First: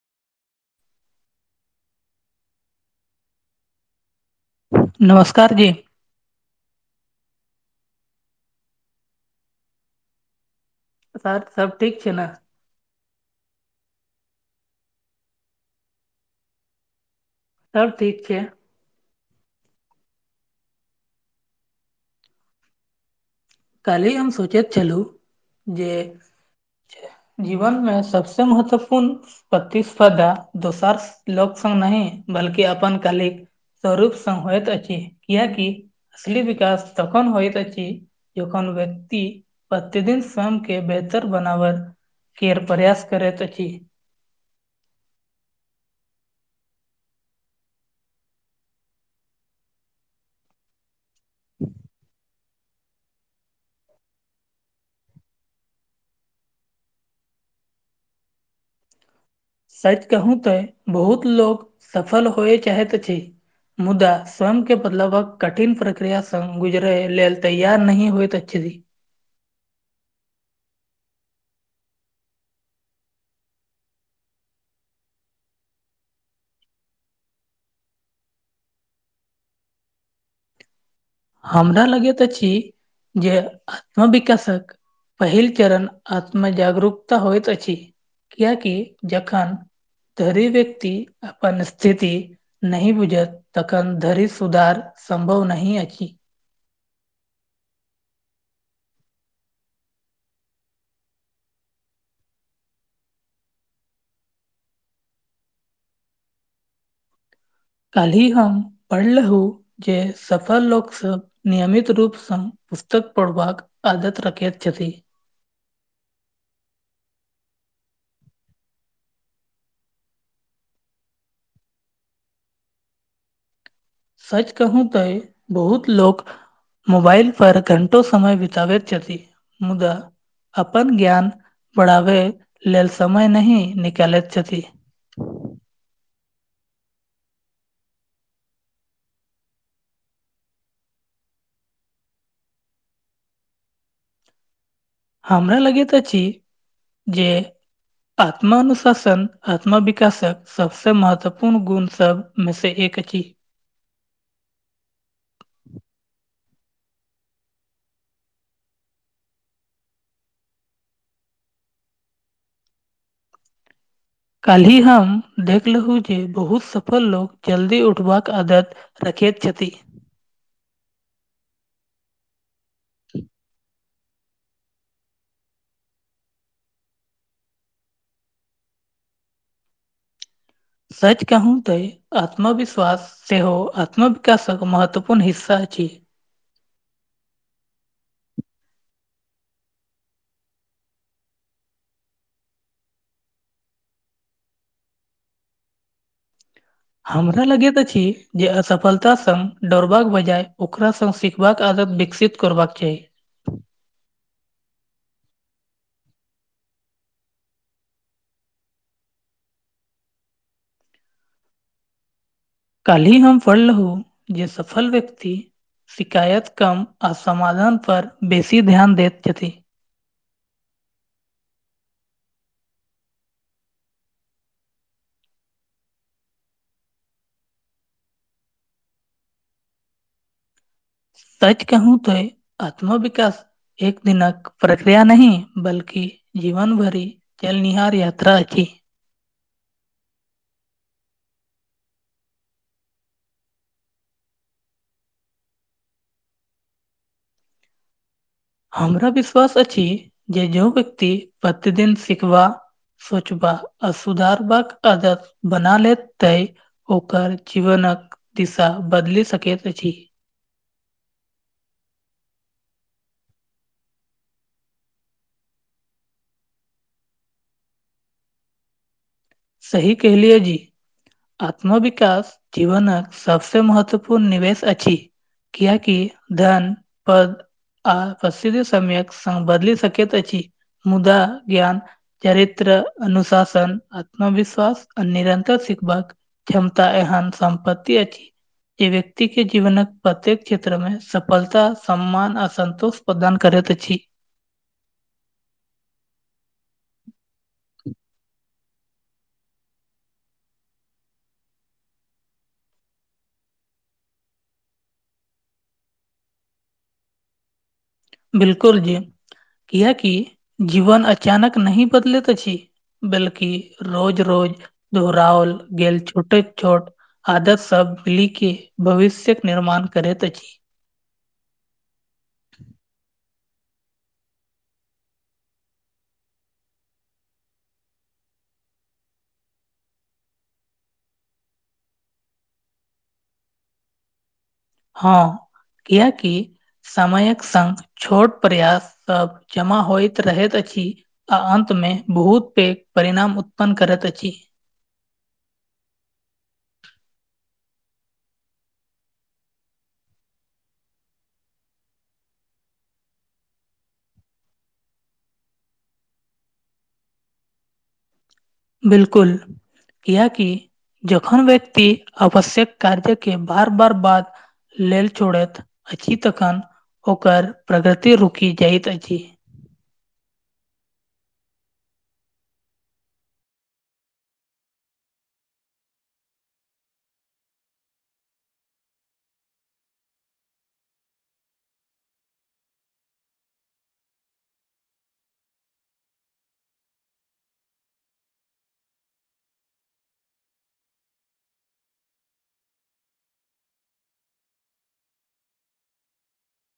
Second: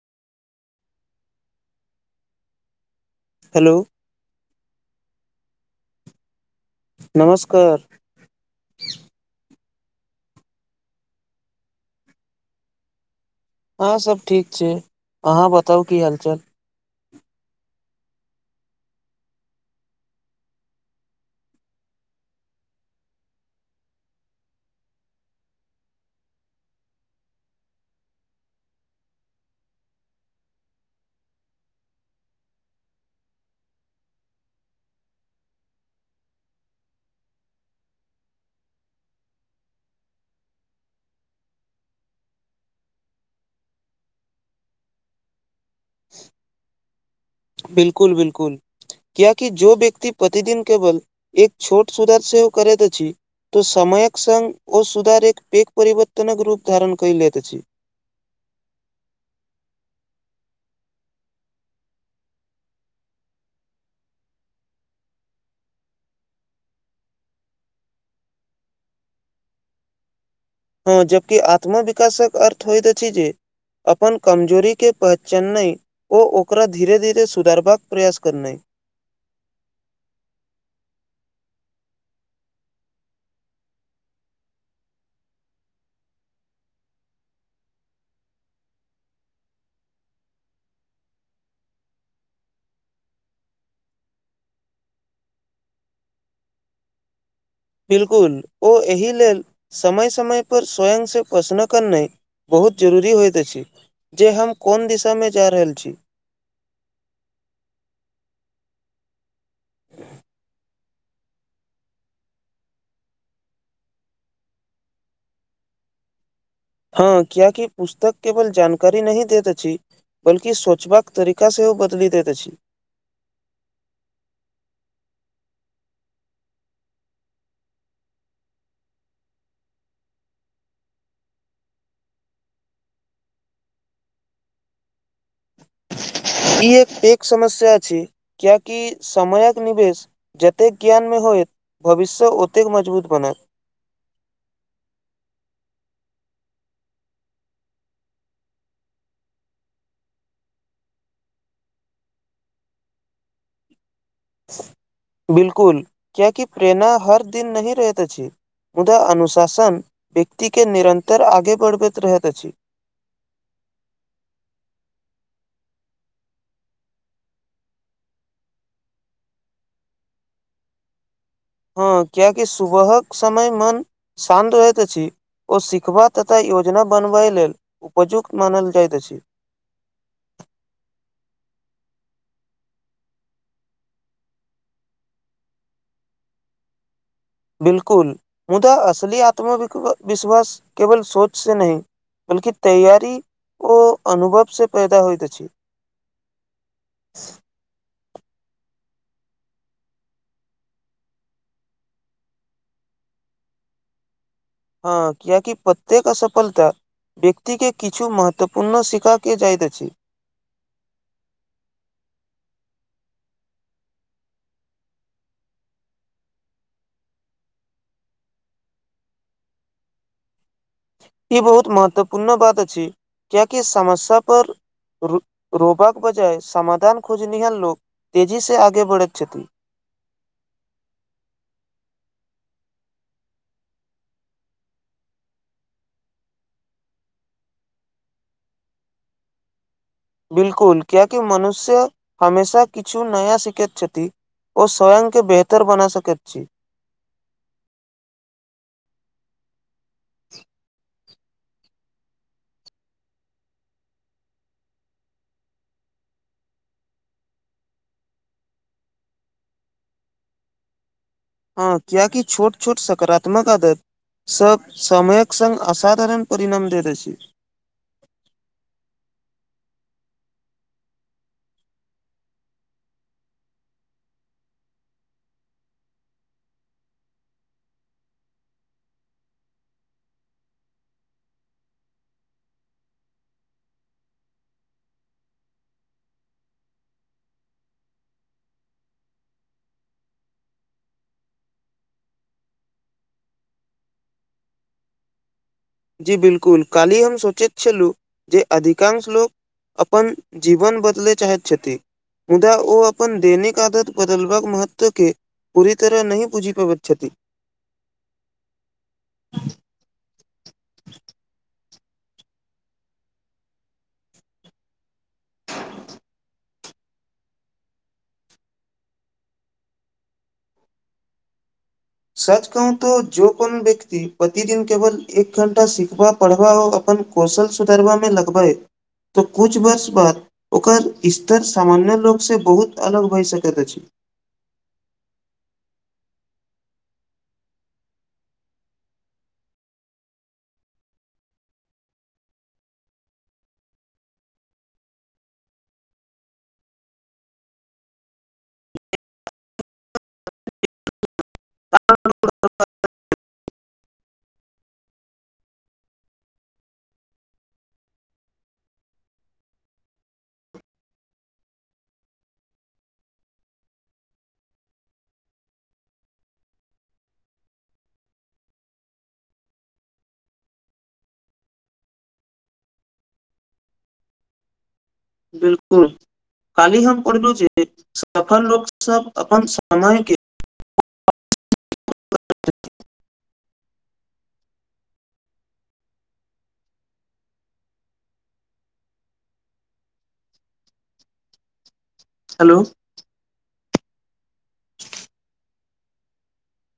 Hello नमस्कार जी नमस्कार सर सब ठीक छै ने हँ सब ठीक छै अहाँ बताउ की हालचाल सबब ठीक छै कालहि हम सूचैत छलू जे जीवन मे सबसे महत्वपूर्ण प्रतिस्पर्धा दोसार लोक स नहि बल्कि अपनन कलिक सरूप संग होइत अछि कियेकी असली विकास तखन होइत अछि। ज कोन व्यक्ति प्रतिदिन स्वयं के बेहतर बनाव केर बयास करैत अछि बिलकुल बिलकुल क्य कि जो व्यक्त प्रतिदिन केवल एक छोट सुधार से हो करै छी तो समयक संगे ओ सुधार एक पेक परिवर्तनक रूप धारण क लैत अछि सच कहू तऽ बहुत लोको सफल होए चाहैत छै मुदा स्वयंके बदलावके कठिन प्रक्रिया संग गुजरै लेल तैयार नहि होइत अछि हँ जबकि आत्मविकाशक अर्थ होइ अछि जे अपन कमजोरीके पहचननइ ओ ओकरा धीरे धीरे सुधारबाक प्रयास करनाइ हमरा लगैत अछि जे आत्म विकासक पहिल चरण आत्मजागरूकता होइ अछि किएकि जखन तरी व्यक्ति अपन स्थिति नहि बुझत तखन धरि सुधार सम्भव नहि अछि बिलकुल ओ एहि लेल समय समयपर स्वयंसँ पोसनो करनाइ बहुत जरूरी होइत अछि जे हम कोन दिशा में जा रहल छी कल्हि हम पढ़लहु जे सफल लोकसँ नियमित रूप स पुस्तक पढ़बाक आदत रखिय छथि हँ कियेकि पुस्तक केवल जानकारी नहि दैत अछि बल्कि सोचबाक तरीका सेहो बदइल दैत अछि सच कहू तऽ बहुत लोको मोबाइल पर घंटो समय बितब मुदा अपन ज्ञान बढ़ाबै लेल समय नै निकालैत छथि ई एक प समस्या अछि कियकि समयक निवेश जतेक ज्ञान में होय भविष्य ओतेक मजबूत बनत हमरा लगैत अछि जे आत्मानुशासन आत्मा विकासक सबस महत्वपूर्ण गुण सब मे स एकची बिलकुल कियाकि प्रेरणा हर दिन नही रहैत अछि मुदा अनुशासन व्यक्ति के निरन्तर आगे बढ़बैत रहैत अछि काल्हि हम देखलहुँ जे बहुत सफल लो जल्दी उठबाक आदत रकेेतत हँ कियकि सुबहक समय मन शान्त रहै अछि ओ सिखबा तथा योजना बनबै लेल उपयुक्त मानल जाइत अछि सच कहु तैं आत्मविश्वास से आत्म बिकाश एक महत्वपूर्ण हिस्सा अ छै बिलकुल मुदा असली आत्म विश्वास केवल सोच से नय बल्कि तैयारी ओ अनुभव स पैदा होइत अछि हमरा लगै अछि जे असफलता संग दौड़बाक बजाय ओकरा संग सीखबाक आदत विकसित करबाक चाही हँ किआकि प्रत्येक अ पलत व्यक्ति के किछ महत्वपूर्ण शिखा क जाइत अछि काल्हि हम पढ़लहु जे सफल व्यक्ति शिकायत कम आ समाधानपर बेसी ध्यान दै छथि ई बहुत महत्वपूर्ण बात छै कियाकि समस्या पर रो रोबाक बजाय समाधान खोजनिहार लोक तेजीसँ आगे बढ़ै छथिन सच कहू तो आत्मविश्वास एक दिनक प्रक्रिया नइ बल्कि जीवन भरि चलनिहार यात्रा अ बिलकुल किएकि मनुष्य हमेशा किछु नया सिखैत छथि ओ स्वयं के बेहतर बना सकैत छी हमरा विश्वास अछि जे जो व्यक्ति प्रतिदिन सिखबा सोचबा आ सुधारबाका आदर बना ले तै ओकर जीवनक दिशा बदलि सकैत अछि हँ क्या की छोट छोट सकारात्मक आदत सब समयक सङ् असाधारण परिणाम दैत अछि सही कहलियै आत्मविकाश जीवनक सबसँ महत्वपूर्ण निवेश अछि किया कि धन पद आ प्रसथि समयक बदल सकैत अछी मुदा ज्ञान चरित्र अनुशासन आत्मविश्वास आ निरन्तर क्षमता एहन सम्पत्तति अछी य व्यक्ति के जीवन प्रत्येक क्षेत्र मे सफलता सम्मान अ संन्तुष्ट प्रदान करैत अछि जी बिलकुल काल्हि हम सोचैत छलहुँ जे अधिकांश लोक अपन जीवन बदलय चाहैत छथि मुदा ओ अपन दैनिक आदत बदलबाक महत्वके पुररी तरह नहि पूजीप गछति बिलकुल जी किया कि जीवन अचानक नहि बदलैत अछि बल्कि रोज रोज दहराओल गेल छोटे छोट आदत सब मिली के भविष्यके निर्माण करैत अ अछि सच कहू तो जो कोन व्यक्ति प्रतिदिन केवल एक घण्टा सिखबा पढ़बा आ अपन कौशल सुधरबामे लगबए त कुछ वर्ष बाद ओकर स्तर सामान्य लोकसँ बहुत अलग भए सकैत अछि हँ किएकि समयक संग छोट प्रयाससभ जमा होइत रहैत अछि आ अन्त मे बहुत पैघ परिणाम उत्पन्न करैत अछि बिलकुल कियाकि जखन व्यक्ति आवश्यक कार्य के बार बार बात लेल छोड़ैत अछि तखन ओकर प्रगति रुकि जाइत अछि बिलकुल कालहि हम पढ़लहु जे सफल लोक सब अपन समयके [unintelligible] हेलो